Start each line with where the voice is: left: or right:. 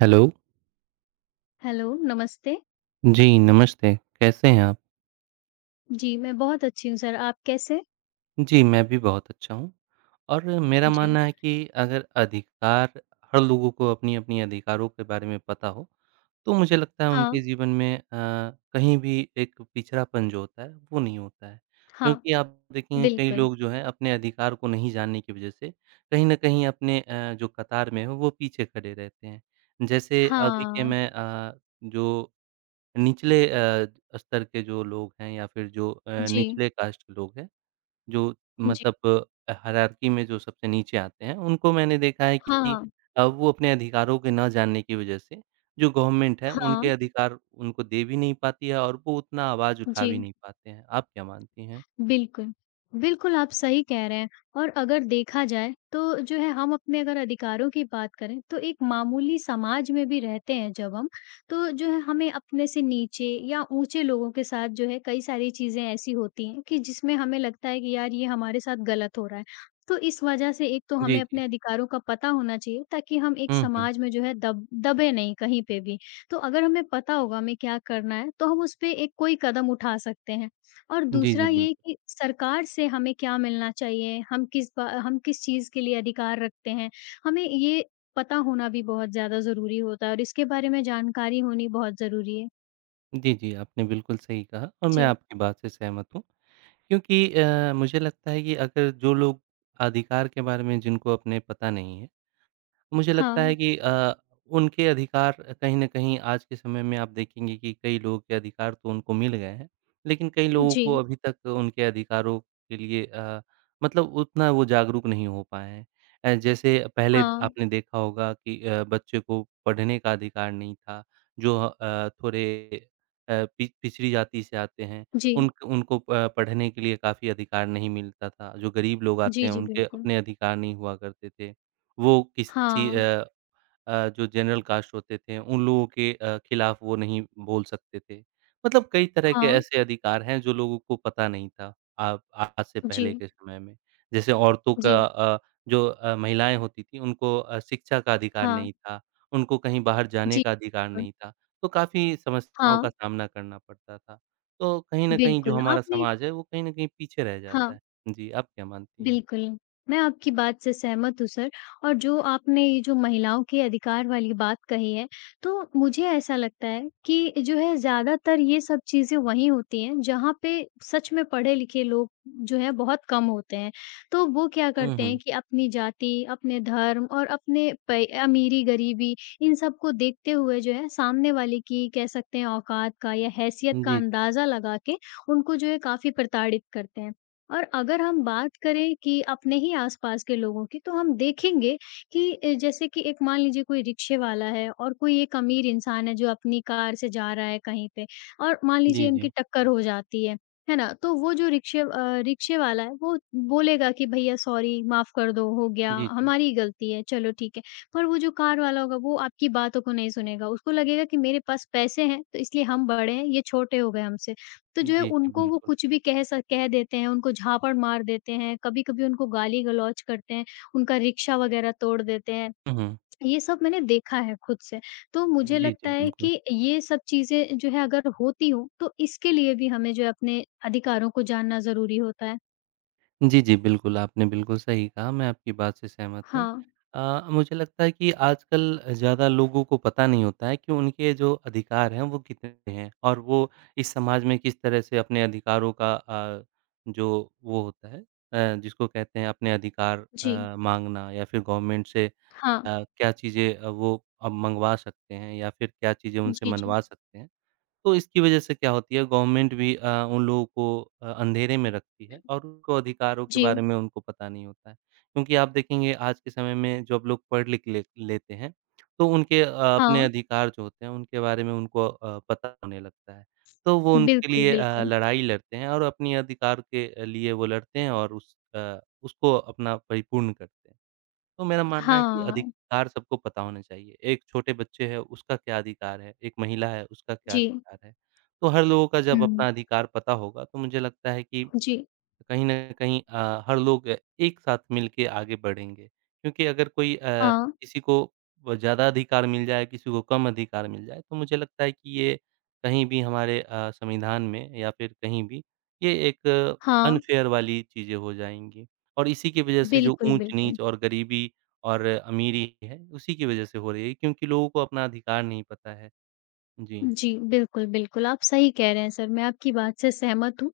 right: Hello.
left: Hello, नमस्ते।
right: जी, नमस्ते, कैसे हैं आप?
left: जी, मैं बहुत अच्छी हूँ सर, आप कैसे?
right: जी, मैं भी बहुत अच्छा हूँ और मेरा
left: जी।
right: मानना है कि अगर अधिकार हर लोगों को अपनी-अपनी अधिकारों के बारे में पता हो, तो मुझे लगता है
left: हाँ,
right: उनके जीवन में कहीं भी एक पिछड़ापन जो होता है, वो नहीं होता है।
left: हाँ,
right: क्योंकि आप देखेंगे कई
left: बिल्कुल।
right: लोग जो हैं अपने अधिकार को नहीं जानने की वज़ह से कहीं न कहीं अपने जो कतार में हो, वो पीछे खड़े रहते हैं। जैसे अभी के
left: हाँ,
right: मैं जो निचले स्तर के जो लोग हैं या फिर जो
left: जी,
right: निचले कास्ट के लोग हैं, जो
left: जी।
right: मतलब हायरार्की में जो सबसे नीचे आते हैं, उनको मैंने देखा है कि
left: हाँ,
right: वो अपने अधिकारों के ना जानने की वजह से, जो गवर्नमेंट है,
left: हाँ,
right: उनके अधिकार उनको दे भी नहीं पाती है और वो उतना आवाज़
left: हाँ,
right: उठा भी
left: जी।
right: नहीं पाते हैं। आप क्या मानती हैं?
left: बिल्कुल। बिल्कुल, आप सही कह रहे हैं और अगर देखा जाए तो जो है हम अपने अगर अधिकारों की बात करें तो एक मामूली समाज में भी रहते हैं जब हम, तो जो है हमें अपने से नीचे या ऊँचे लोगों के साथ जो है कई सारी चीज़ें ऐसी होती हैं कि जिसमें हमें लगता है कि यार ये हमारे साथ गलत हो रहा है। तो इस वजह से एक तो
right: जी,
left: हमें
right: जी।
left: अपने अधिकारों का पता होना चाहिए ताकि हम एक
right: हुँ, हुँ।
left: समाज में जो है दब दबे नहीं कहीं पे भी। तो अगर हमें पता होगा हमें क्या करना है तो हम उसपे एक कोई कदम उठा सकते हैं। और
right: जी, जी,
left: दूसरा
right: बिल्कुल।
left: ये कि सरकार से हमें क्या मिलना चाहिए, हम किस चीज़ के लिए अधिकार रखते हैं, हमें ये पता होना भी बहुत ज़्यादा ज़रूरी होता है और इसके बारे में जानकारी होनी बहुत ज़रूरी है।
right: जी, जी, आपने बिल्कुल सही कहा और मैं
left: जी,
right: आपकी बात से सहमत हूँ क्योंकि मुझे लगता है कि अगर जो लोग अधिकार के बारे में जिनको अपने पता नहीं है मुझे लगता है
left: हाँ,
right: कि उनके अधिकार कहीं न कहीं आज के समय में आप देखेंगे कि कई लोगों के अधिकार तो उनको मिल गए हैं, लेकिन कई लोगों
left: जी,
right: को अभी तक उनके अधिकारों के लिए मतलब उतना वो जागरूक नहीं हो पाए हैं। जैसे पहले
left: हाँ,
right: आपने देखा होगा कि बच्चे को पढ़ने का अधिकार नहीं था, जो थोड़े अ, पि पिछड़ी जाति से आते हैं,
left: जी,
right: उन उनको पढ़ने के लिए काफ़ी अधिकार नहीं मिलता था। जो गरीब लोग आते
left: जी,
right: हैं,
left: जी,
right: उनके
left: बिल्कुल।
right: अपने अधिकार नहीं हुआ करते थे। वो किसी
left: हाँ,
right: जो जनरल कास्ट होते थे, उन लोगों के खिलाफ वो नहीं बोल सकते थे। मतलब कई तरह के
left: हाँ,
right: ऐसे अधिकार हैं जो लोगों को पता नहीं था आ आज से पहले
left: जी,
right: के समय में। जैसे औरतों का
left: जी,
right: जो महिलाएँ होती थीं उनको शिक्षा का अधिकार
left: हाँ,
right: नहीं था, उनको कहीं बाहर जाने
left: जी,
right: का अधिकार
left: बिल्कुल।
right: नहीं था, तो काफ़ी समस्याओं
left: हाँ,
right: का सामना करना पड़ता था। तो कहीं न कहीं जो
left: बिल्कुल,
right: हमारा
left: आपने
right: समाज है वो कहीं न कहीं पीछे रह
left: हाँ।
right: जाता है। जी, आप क्या मानती हैं?
left: बिल्कुल, मैं आपकी बात से सहमत हूँ सर और जो आपने ये जो महिलाओं के अधिकार वाली बात कही है, तो मुझे ऐसा लगता है कि जो है ज़्यादातर ये सब चीज़ें वहीं होती हैं, जहाँ पे सच में पढ़े-लिखे लोग जो हैं बहुत कम होते हैं। तो वो क्या
right: हुँ,
left: करते हैं
right: हुँ।
left: कि अपनी जाति, अपने धर्म और अपने पै अमीरी-गरीबी इन सब को देखते हुए जो है सामने वाले की कह सकते हैं औकात का या हैसियत का
right: जी,
left: अंदाज़ा लगा के उनको जो है काफ़ी प्रताड़ित करते हैं। और अगर हम बात करें कि अपने ही आसपास के लोगों की, तो हम देखेंगे कि जैसे कि एक मान लीजिए कोई रिक्शे वाला है और कोई एक अमीर इंसान है जो अपनी कार से जा रहा है कहीं पे और मान
right: जी,
left: लीजिए उनकी
right: जी।
left: टक्कर हो जाती है ना? तो वो जो रिक्शे वाला है वो बोलेगा कि भैया सॉरी माफ़ कर दो, हो गया,
right: जी, जी।
left: हमारी ही गलती है, चलो ठीक है। पर वो जो कार वाला होगा वो आपकी बातों को नहीं सुनेगा, उसको लगेगा कि मेरे पास पैसे हैं तो इसलिए हम बड़े हैं, ये छोटे हो गए हमसे। तो जो है
right: जी, जी,
left: उनको वो
right: बिल्कुल।
left: कुछ भी कह देते हैं, उनको झापड़ मार देते हैं, कभी-कभी उनको गाली-गलौज करते हैं, उनका रिक्शा वगैरह तोड़ देते हैं।
right: हुँ, हुँ।
left: ये सब मैंने देखा है खुद से। तो मुझे
right: जी, जी,
left: लगता है
right: बिल्कुल।
left: कि ये सब चीज़ें जो है अगर होती हों, तो इसके लिए भी हमें जो है अपने अधिकारों को जानना ज़रूरी होता है।
right: जी, जी, बिल्कुल, आपने बिल्कुल सही कहा, मैं आपकी बात से सहमत हूँ।
left: हाँ,
right: मुझे लगता है कि आजकल ज़्यादा लोगों को पता नहीं होता है कि उनके जो अधिकार हैं, वो कितने हैं और वो इस समाज में किस तरह से अपने अधिकारों का जो वो होता है जिसको कहते हैं अपने अधिकार
left: जी।
right: माँगना या फिर गवर्नमेंट से
left: हाँ।
right: क्या चीज़ें वो अब मँगवा सकते हैं या फिर क्या चीज़ें उनसे
left: जी, जी।
right: मनवा सकते हैं। तो इसकी वजह से क्या होती है गवर्नमेंट भी उन लोगों को अंधेरे में रखती है और उनको अधिकारों के
left: जी।
right: बारे में उनको पता नहीं होता है। क्योंकि आप देखेंगे आज के समय में जब लोग पढ़ लिख ले लेते हैं, तो उनके अपने
left: हाँ,
right: अधिकार जो होते हैं उनके बारे में उनको पता होने लगता है। तो वो उनके
left: बिल्कुल,
right: लिए
left: बिल्कुल।
right: लड़ाई लड़ते हैं और अपने अधिकार के लिए वो लड़ते हैं और उस उसको अपना परिपूर्ण करते हैं। तो मेरा मानना है कि
left: हाँ,
right: अधिकार सबको पता होना चाहिए। एक छोटे बच्चे है, उसका क्या अधिकार है? एक महिला है, उसका क्या
left: जी।
right: अधिकार है? तो हर लोगों का जब
left: हुँ।
right: अपना अधिकार पता होगा, तो मुझे लगता है कि
left: जी।
right: कहीं न कहीं हर लोग एक साथ मिल के आगे बढ़ेंगे। क्योंकि अगर कोई
left: हाँ,
right: किसी को ब ज़्यादा अधिकार मिल जाए, किसी को कम अधिकार मिल जाए, तो मुझे लगता है कि ये कहीं भी हमारे संविधान में या फिर कहीं भी ये एक
left: हाँ।
right: अनफ़ेयर वाली चीज़ें हो जाएँगी। और इसी की वजह से जो
left: बिल्कुल, बिल्कुल।
right: ऊँच-नीच और गरीबी और अमीरी है, उसी की वजह से हो रही है क्योंकि लोगों को अपना अधिकार नहीं पता है। जी।
left: जी, बिल्कुल, बिल्कुल, आप सही कह रहे हैं सर, मैं आपकी बात से सहमत हूँ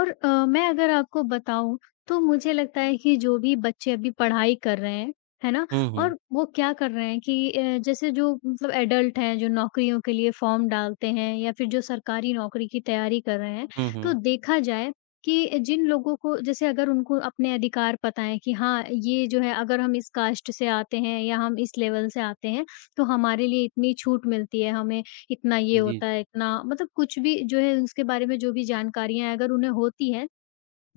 left: और मैं अगर आपको बताऊँ, तो मुझे लगता है कि जो भी बच्चे अभी पढ़ाई कर रहे हैं, है ना?
right: हुँ, हुँ।
left: और वो क्या कर रहे हैं कि जैसे जो मतलब एडल्ट हैं, जो नौकरियों के लिए फ़ॉर्म डालते हैं या फिर जो सरकारी नौकरी की तैयारी कर रहे हैं,
right: हुँ,
left: तो
right: हुँ।
left: देखा जाए कि जिन लोगों को जैसे अगर उनको अपने अधिकार पता हैं कि हाँ, ये जो है अगर हम इस कास्ट से आते हैं या हम इस लेवल से आते हैं, तो हमारे लिए इतनी छूट मिलती है, हमें इतना ये
right: जी।
left: होता है, इतना मतलब कुछ भी जो है उसके बारे में जो भी जानकारियाँ अगर उन्हें होती हैं,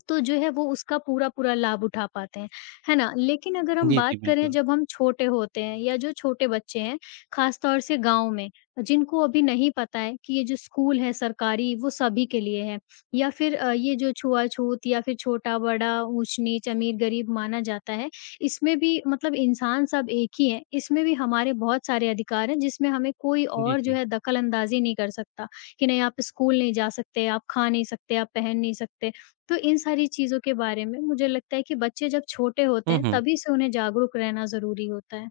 left: तो जो है वो उसका पूरा-पूरा लाभ उठा पाते हैं, है ना? लेकिन अगर हम
right: जी, जी,
left: बात करें
right: बिल्कुल।
left: जब हम छोटे होते हैं या जो छोटे बच्चे हैं, ख़ास तौर से गाँव में, जिनको अभी नहीं पता है कि ये जो स्कूल है सरकारी वो सभी के लिए है या फिर ये जो छुआ-छूत या फिर छोटा-बड़ा, ऊँच-नीच, अमीर-गरीब माना जाता है, इसमें भी मतलब इंसान सब एक ही हैं, इसमें भी हमारे बहुत सारे अधिकार हैं जिसमें हमें कोई
right: जी,
left: और जो
right: जी।
left: है दखल अंदाज़ी नहीं कर सकता, कि नहीं आप स्कूल नहीं जा सकते, आप खा नहीं सकते, आप पहन नहीं सकते। तो इन सारी चीज़ों के बारे में मुझे लगता है कि बच्चे जब छोटे होते
right: हुँ,
left: हैं,
right: हुँ।
left: तभी से उन्हें जागरूक रहना ज़रूरी होता है।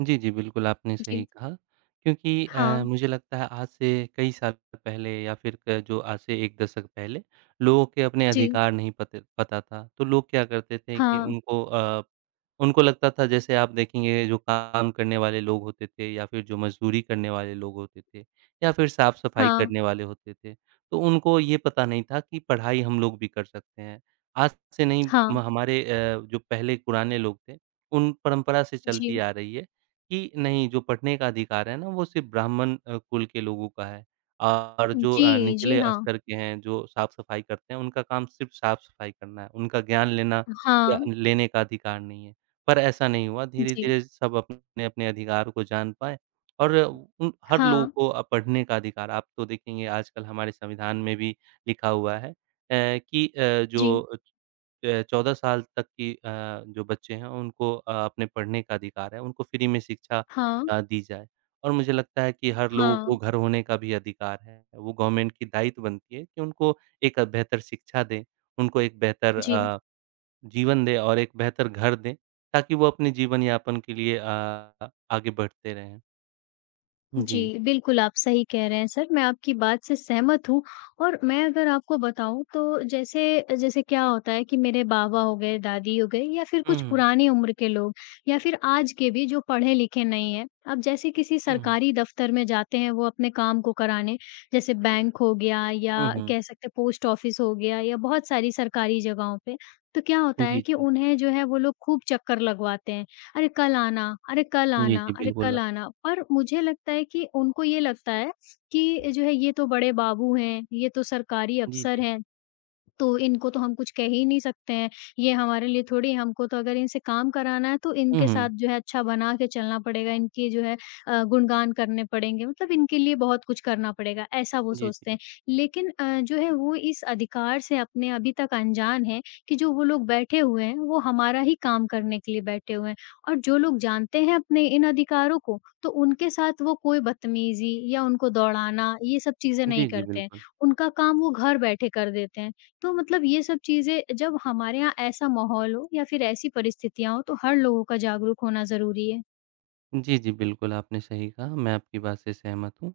right: जी, जी, बिल्कुल आपने सही
left: जी।
right: कहा क्योंकि
left: हाँ,
right: मुझे लगता है आज से कई साल पहले या फिर क जो आज से 1 दशक पहले लोगों के अपने
left: जी,
right: अधिकार नहीं पते पता था। तो लोग क्या करते थे कि
left: हाँ,
right: उनको लगता था जैसे आप देखेंगे जो काम करने वाले लोग होते थे या फिर जो मज़दूरी करने वाले लोग होते थे या फिर साफ-सफाई
left: हाँ,
right: करने वाले होते थे। तो उनको ये पता नहीं था कि पढ़ाई हम लोग भी कर सकते हैं। आज से नहीं
left: हाँ,
right: म हमारे जो पहले पुराने लोग थे, उन परंपरा से चलती
left: जी,
right: आ रही है कि नहीं, जो पढ़ने का अधिकार है ना, वो सिर्फ़ ब्राह्मण कुल के लोगों का है और जो
left: जी, जी,
right: निचले
left: हाँ,
right: स्तर के हैं, जो साफ-सफाई करते हैं, उनका काम सिर्फ़ साफ-सफाई करना है। उनका ज्ञान लेना या
left: हाँ,
right: लेने का अधिकार नहीं है। पर ऐसा नहीं हुआ,
left: जी,
right: धीरे-धीरे सब अपने-अपने अधिकार को जान पाए और उन हर लोगों
left: हाँ,
right: को पढ़ने का अधिकार आप तो देखेंगे आजकल हमारे संविधान में भी लिखा हुआ है कि
left: जी,
right: जो 14 साल तक की जो बच्चे हैं उनको अपने पढ़ने का अधिकार है, उनको फ्री में शिक्षा
left: हाँ,
right: दी जाए। और मुझे लगता है कि हर लोगों को
left: हाँ,
right: घर होने का भी अधिकार है, वो गवर्नमेंट की दायित्व बनती है कि उनको एक बेहतर शिक्षा दें, उनको एक बेहतर
left: जी।
right: जीवन दें और एक बेहतर घर दें, ताकि वो अपने जीवन यापन के लिए आगे बढ़ते रहें। जी।
left: जी, बिल्कुल आप सही कह रहे हैं सर, मैं आपकी बात से सहमत हूँ और मैं अगर आपको बताऊँ तो जैसे जैसे क्या होता है कि मेरे बाबा हो गए, दादी हो गए या फिर
right: हुँ,
left: कुछ
right: हुँ,
left: पुरानी उम्र के लोग या फिर आज के भी जो पढ़े-लिखे नहीं हैं। अब जैसे किसी
right: हुँ,
left: सरकारी दफ़्तर में जाते हैं वो अपने काम को कराने, जैसे बैंक हो गया
right: हुँ,
left: या
right: हुँ, हुँ।
left: कह सकते हैं पोस्ट ऑफ़िस हो गया या बहुत सारी सरकारी जगहों पे, तो क्या होता है
right: जी,
left: कि
right: जी।
left: उन्हें जो है वो लोग खूब चक्कर लगवाते हैं। अरे कल आना, अरे कल
right: जी,
left: आना,
right: जी,
left: अरे कल
right: बिल्कुल।
left: आना। पर मुझे लगता है कि उनको ये लगता है कि जो है ये तो बड़े बाबू हैं, ये तो सरकारी
right: जी,
left: अफ़सर
right: जी।
left: हैं, तो इनको तो हम कुछ कह ही नहीं सकते हैं, ये हमारे लिए थोड़ी हमको तो अगर इनसे काम कराना है तो
right: हुँ,
left: इनके साथ
right: हुँ।
left: जो है अच्छा बना के चलना पड़ेगा, इनके जो है गुणगान करने पड़ेंगे मतलब इनके लिए बहुत कुछ करना पड़ेगा, ऐसा वो
right: जी,
left: सोचते
right: जी।
left: हैं। लेकिन जो है वो इस अधिकार से अपने अभी तक अनजान हैं कि जो वो लोग बैठे हुए हैं, वो हमारा ही काम करने के लिए बैठे हुए हैं और जो लोग जानते हैं अपने इन अधिकारों को, तो उनके साथ वो कोई बदतमीज़ी या उनको दौड़ाना, ये सब चीज़ें नहीं
right: जी, जी,
left: करते हैं।
right: बिल्कुल।
left: उनका काम वो घर बैठे कर देते हैं। तो मतलब ये सब चीज़ें जब हमारे यहाँ ऐसा माहौल हो या फिर ऐसी परिस्थितियाँ हों, तो हर लोगों का जागरूक होना ज़रूरी है।
right: जी, जी, बिल्कुल, आपने सही कहा, मैं आपकी बात से सहमत हूँ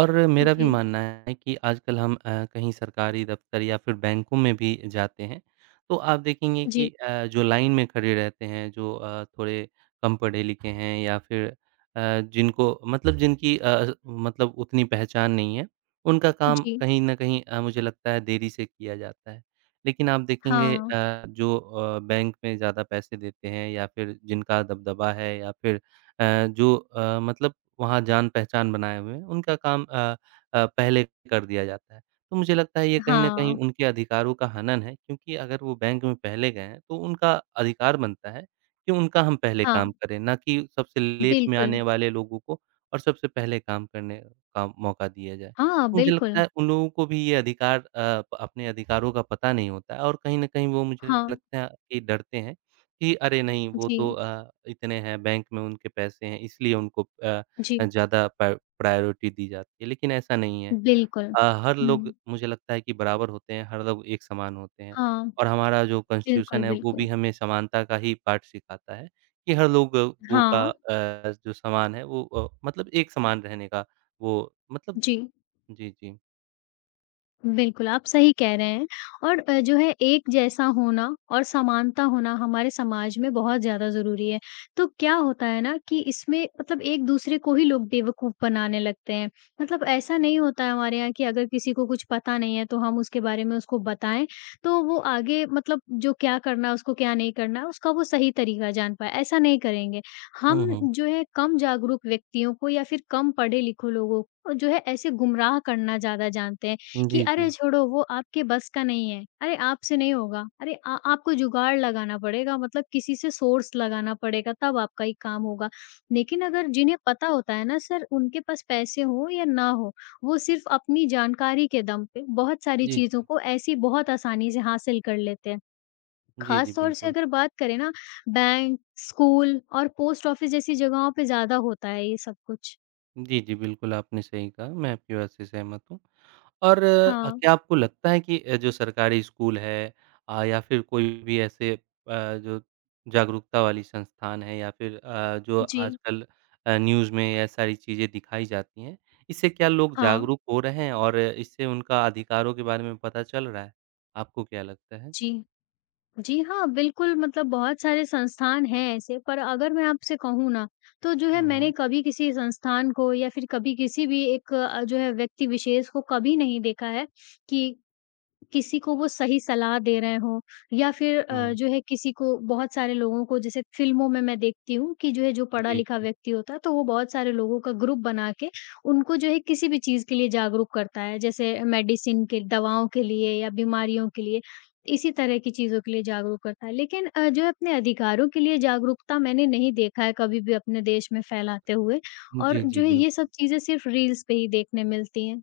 right: और मेरा भी
left: जी,
right: मानना है कि आजकल हम कहीं सरकारी दफ़्तर या फिर बैंकों में भी जाते हैं, तो आप देखेंगे कि
left: जी,
right: जो लाइन में खड़े रहते हैं, जो थोड़े कम पढ़े-लिखे हैं या फिर जिनको मतलब जिनकी मतलब उतनी पहचान नहीं है, उनका काम
left: जी।
right: कहीं न कहीं मुझे लगता है देरी से किया जाता है। लेकिन आप देखेंगे
left: हाँ,
right: जो बैंक में ज़्यादा पैसे देते हैं या फिर जिनका दबदबा है या फिर जो मतलब वहाँ जान-पहचान बनाए हुए हैं, उनका काम पहले कर दिया जाता है। तो मुझे लगता है ये कहीं न कहीं
left: हाँ,
right: उनके अधिकारों का हनन है क्योंकि अगर वो बैंक में पहले गए हैं, तो उनका अधिकार बनता है कि उनका हम पहले
left: हाँ,
right: काम करें, ना कि सबसे लेट में
left: बिल्कुल।
right: आने वाले लोगों को और सबसे पहले काम करने का मौका दिया जाए।
left: हाँ,
right: तो मुझे लगता
left: बिल्कुल।
right: है उन लोगों को भी ये अधिकार अ, प अपने अधिकारों का पता नहीं होता है और कहीं न कहीं वो मुझे
left: हाँ,
right: लगता है कि डरते हैं। कि अरे नहीं वो तो
left: जी,
right: इतने हैं बैंक में उनके पैसे हैं इसलिए उनको
left: जी,
right: ज़्यादा प्रायोरिटी दी जाती है, लेकिन ऐसा नहीं है।
left: बिल्कुल।
right: हर लोग
left: हुँ,
right: मुझे लगता है कि बराबर होते हैं, हर लोग एक समान होते हैं
left: हाँ,
right: और हमारा जो
left: बिल्कुल,
right: कॉन्स्टिट्यूशन है वो भी
left: बिल्कुल।
right: हमें समानता का ही पाठ सिखाता है कि हर लोगों गो का
left: हाँ,
right: जो समान है वो मतलब एक समान रहने का वो मतलब
left: जी।
right: जी, जी।
left: बिल्कुल, आप सही कह रहे हैं और जो है एक जैसा होना और समानता होना हमारे समाज में बहुत ज़्यादा ज़रूरी है। तो क्या होता है ना कि इसमें मतलब एक-दूसरे को ही लोग बेवकूफ़ बनाने लगते हैं। मतलब ऐसा नहीं होता है हमारे यहाँ कि अगर किसी को कुछ पता नहीं है तो हम उसके बारे में उसको बताएँ, तो वो आगे मतलब जो क्या करना है, उसको क्या नहीं करना है, उसका वो सही तरीका जान पाए, ऐसा नहीं करेंगे।
right: हुँ,
left: हम
right: हुँ।
left: जो है कम जागरूक व्यक्तियों को या फिर कम पढ़े-लिखे लोगों को जो है ऐसे गुमराह करना ज़्यादा जानते हैं। कि
right: जी,
left: अरे
right: जी।
left: छोड़ो वो आपके बस का नहीं है, अरे आपसे नहीं होगा, अरे आ आपको जुगाड़ लगाना पड़ेगा मतलब किसी से सोर्स लगाना पड़ेगा तब आपका ये काम होगा। लेकिन अगर जिन्हें पता होता है ना सर उनके पास पैसे हों या ना हो, वो सिर्फ अपनी जानकारी के दम पे बहुत सारी
right: जी, जी।
left: चीज़ों को ऐसी बहुत आसानी से हासिल कर लेते हैं।
right: जी, जी,
left: ख़ास तौर से
right: बिल्कुल।
left: अगर बात करें ना बैंक, स्कूल और पोस्ट ऑफ़िस जैसी जगहों पे ज़्यादा होता है ये सब कुछ।
right: जी, जी, बिल्कुल आपने सही कहा, मैं आपकी बात से सहमत हूँ। और
left: हाँ,
right: क्या आपको लगता है कि जो सरकारी स्कूल है या फिर कोई भी ऐसे जो जागरूकता वाली संस्थान है या फिर जो
left: जी।
right: आजकल न्यूज़ में ये सारी चीज़ें दिखाई जाती हैं, इससे क्या लोग
left: हाँ,
right: जागरूक हो रहे हैं और इससे उनका अधिकारों के बारे में पता चल रहा है? आपको क्या लगता है?
left: जी। जी हाँ, बिल्कुल मतलब बहुत सारे संस्थान हैं ऐसे, पर अगर मैं आपसे कहूँ ना, तो जो है
right: हुँ,
left: मैंने
right: हुँ।
left: कभी किसी संस्थान को या फिर कभी किसी भी एक जो है व्यक्ति विशेष को कभी नहीं देखा है कि किसी को वो सही सलाह दे रहे हों या फिर
right: हुँ,
left: जो है किसी को बहुत सारे लोगों को जैसे फ़िल्मों में मैं देखती हूँ कि जो है जो
right: जी,
left: पढ़ा-लिखा
right: जी।
left: व्यक्ति होता है, तो वो बहुत सारे लोगों का ग्रुप बना के उनको जो है किसी भी चीज़ के लिए जागरूक करता है। जैसे मेडिसिन के दवाओं के लिए या बीमारियों के लिए, इसी तरह की चीज़ों के लिए जागरूक करता है। लेकिन जो है अपने अधिकारों के लिए जागरूकता मैंने नहीं देखा है कभी भी अपने देश में फैलाते हुए
right: जी,
left: और
right: जी,
left: जो है ये
right: बिल्कुल।
left: सब चीज़ें सिर्फ़ रील्स पे ही देखने मिलती हैं।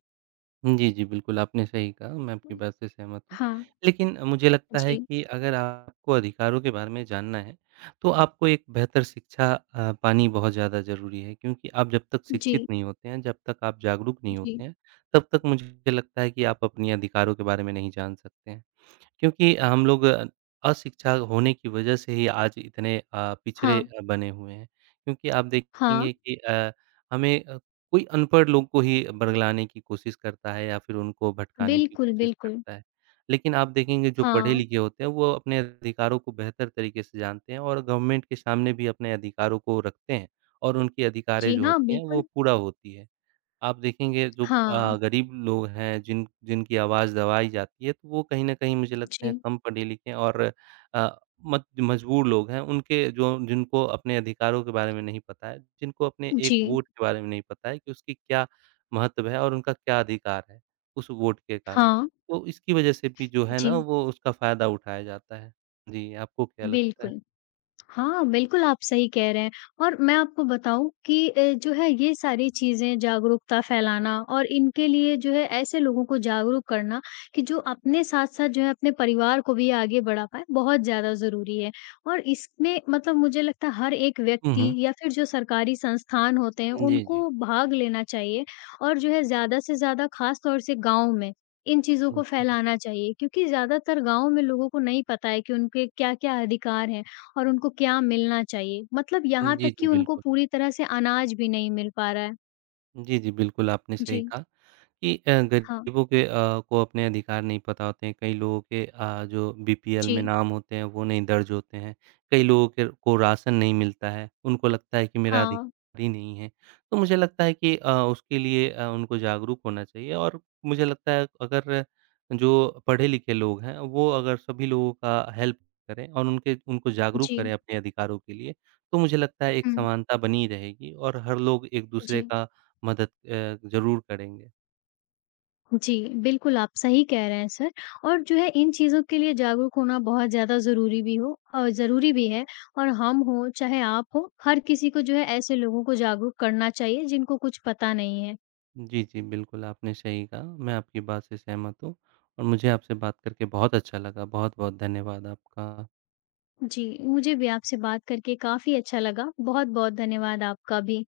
right: जी, जी, बिल्कुल, आपने सही कहा, मैं आपकी बात से सहमत हूँ।
left: हाँ।
right: लेकिन मुझे लगता है
left: जी।
right: कि अगर आपको अधिकारों के बारे में जानना है, तो आपको एक बेहतर शिक्षा पानी बहुत ज़्यादा ज़रूरी है क्योंकि आप जब तक शिक्षित
left: जी,
right: नहीं होते हैं, जब तक आप जागरूक नहीं
left: जी।
right: होते हैं, तब तक मुझे लगता है कि आप अपने अधिकारों के बारे में नहीं जान सकते हैं। क्योंकि हम लोग अशिक्षा होने की वजह से ही आज इतने पिछड़े
left: हाँ,
right: बने हुए हैं। क्योंकि आप
left: हाँ,
right: देखेंगे कि हमें कोई अनपढ़ लोग को ही बरगलाने की कोशिश करता है या फिर उनको भटकाने की
left: बिल्कुल,
right: कोशिश
left: बिल्कुल।
right: करता है। लेकिन आप देखेंगे जो
left: हाँ,
right: पढ़े-लिखे होते हैं वो अपने अधिकारों को बेहतर तरीके से जानते हैं और गवर्नमेंट के सामने भी अपने अधिकारों को रखते हैं और उनकी अधिकारें
left: जी
right: जो
left: हाँ,
right: होती हैं वो
left: बिल्कुल।
right: पूरा होती है। आप देखेंगे जो
left: हाँ,
right: गरीब लोग हैं, जिनकी आवाज़ दबाई जाती है, तो वो कहीं न कहीं मुझे लगता है
left: जी,
right: कम पढ़े-लिखे और अ, मत मजबूर लोग हैं, उनके जो जिनको अपने अधिकारों के बारे में नहीं पता है, जिनको अपने एक
left: जी,
right: वोट के बारे में नहीं पता है कि उसकी क्या महत्व है और उनका क्या अधिकार है, उस वोट के कारण।
left: हाँ,
right: तो इसकी वजह से भी जो है ना,
left: जी,
right: वो उसका फ़ायदा उठाया जाता है। जी, आपको क्या लगता है?
left: बिल्कुल। हाँ, बिल्कुल आप सही कह रहे हैं और मैं आपको बताऊँ कि जो है ये सारी चीज़ें जागरूकता फैलाना और इनके लिए जो है ऐसे लोगों को जागरूक करना कि जो अपने साथ-साथ जो है अपने परिवार को भी आगे बढ़ा पाएँ, बहुत ज़्यादा ज़रूरी है। और इसमें मतलब मुझे लगता है हर एक
right: हुँ,
left: व्यक्ति
right: हुँ।
left: या फिर जो सरकारी संस्थान होते हैं
right: जी, जी।
left: उनको भाग लेना चाहिए और जो है ज़्यादा से ज़्यादा ख़ास तौर से गाँव में इन चीज़ों को
right: जी,
left: फैलाना चाहिए क्योंकि ज़्यादातर गाँव में लोगों को नहीं पता है कि उनके क्या-क्या अधिकार हैं। और उनको क्या मिलना चाहिए? मतलब यहाँ
right: जी,
left: तक
right: जी,
left: कि उनको
right: बिल्कुल।
left: पूरी तरह से अनाज भी नहीं मिल पा रहा है।
right: जी, जी, बिल्कुल, आपने सही
left: जी,
right: कहा। कि
left: हाँ,
right: गरीबों के को अपने अधिकार नहीं पता होते हैं। कई लोगों के जो बीपीएल में
left: जी,
right: नाम होते हैं वो नहीं दर्ज होते हैं। कई लोगों के को राशन नहीं मिलता है। उनको लगता है कि मेरा
left: हाँ,
right: अधिकार ही नहीं है। तो मुझे लगता है कि उसके लिए उनको जागरूक होना चाहिए और मुझे लगता है अगर जो पढ़े-लिखे लोग हैं वो अगर सभी लोगों का हेल्प करें और उनके उनको जागरूक
left: जी,
right: करें अपने अधिकारों के लिए, तो मुझे लगता है एक
left: हुँ,
right: समानता बनी रहेगी और हर लोग एक-दूसरे
left: जी,
right: का मदद ज़रूर करेंगे।
left: जी, बिल्कुल आप सही कह रहे हैं सर और जो है इन चीज़ों के लिए जागरूक होना बहुत ज़्यादा ज़रूरी भी है और हम हों, चाहे आप हो, हर किसी को जो है ऐसे लोगों को जागरूक करना चाहिए जिनको कुछ पता नहीं है।
right: जी, जी, बिल्कुल आपने सही कहा। मैं आपकी बात से सहमत हूँ और मुझे आपसे बात करके बहुत अच्छा लगा। बहुत-बहुत धन्यवाद आपका।
left: जी, मुझे भी आपसे बात करके काफ़ी अच्छा लगा। बहुत-बहुत धन्यवाद आपका भी।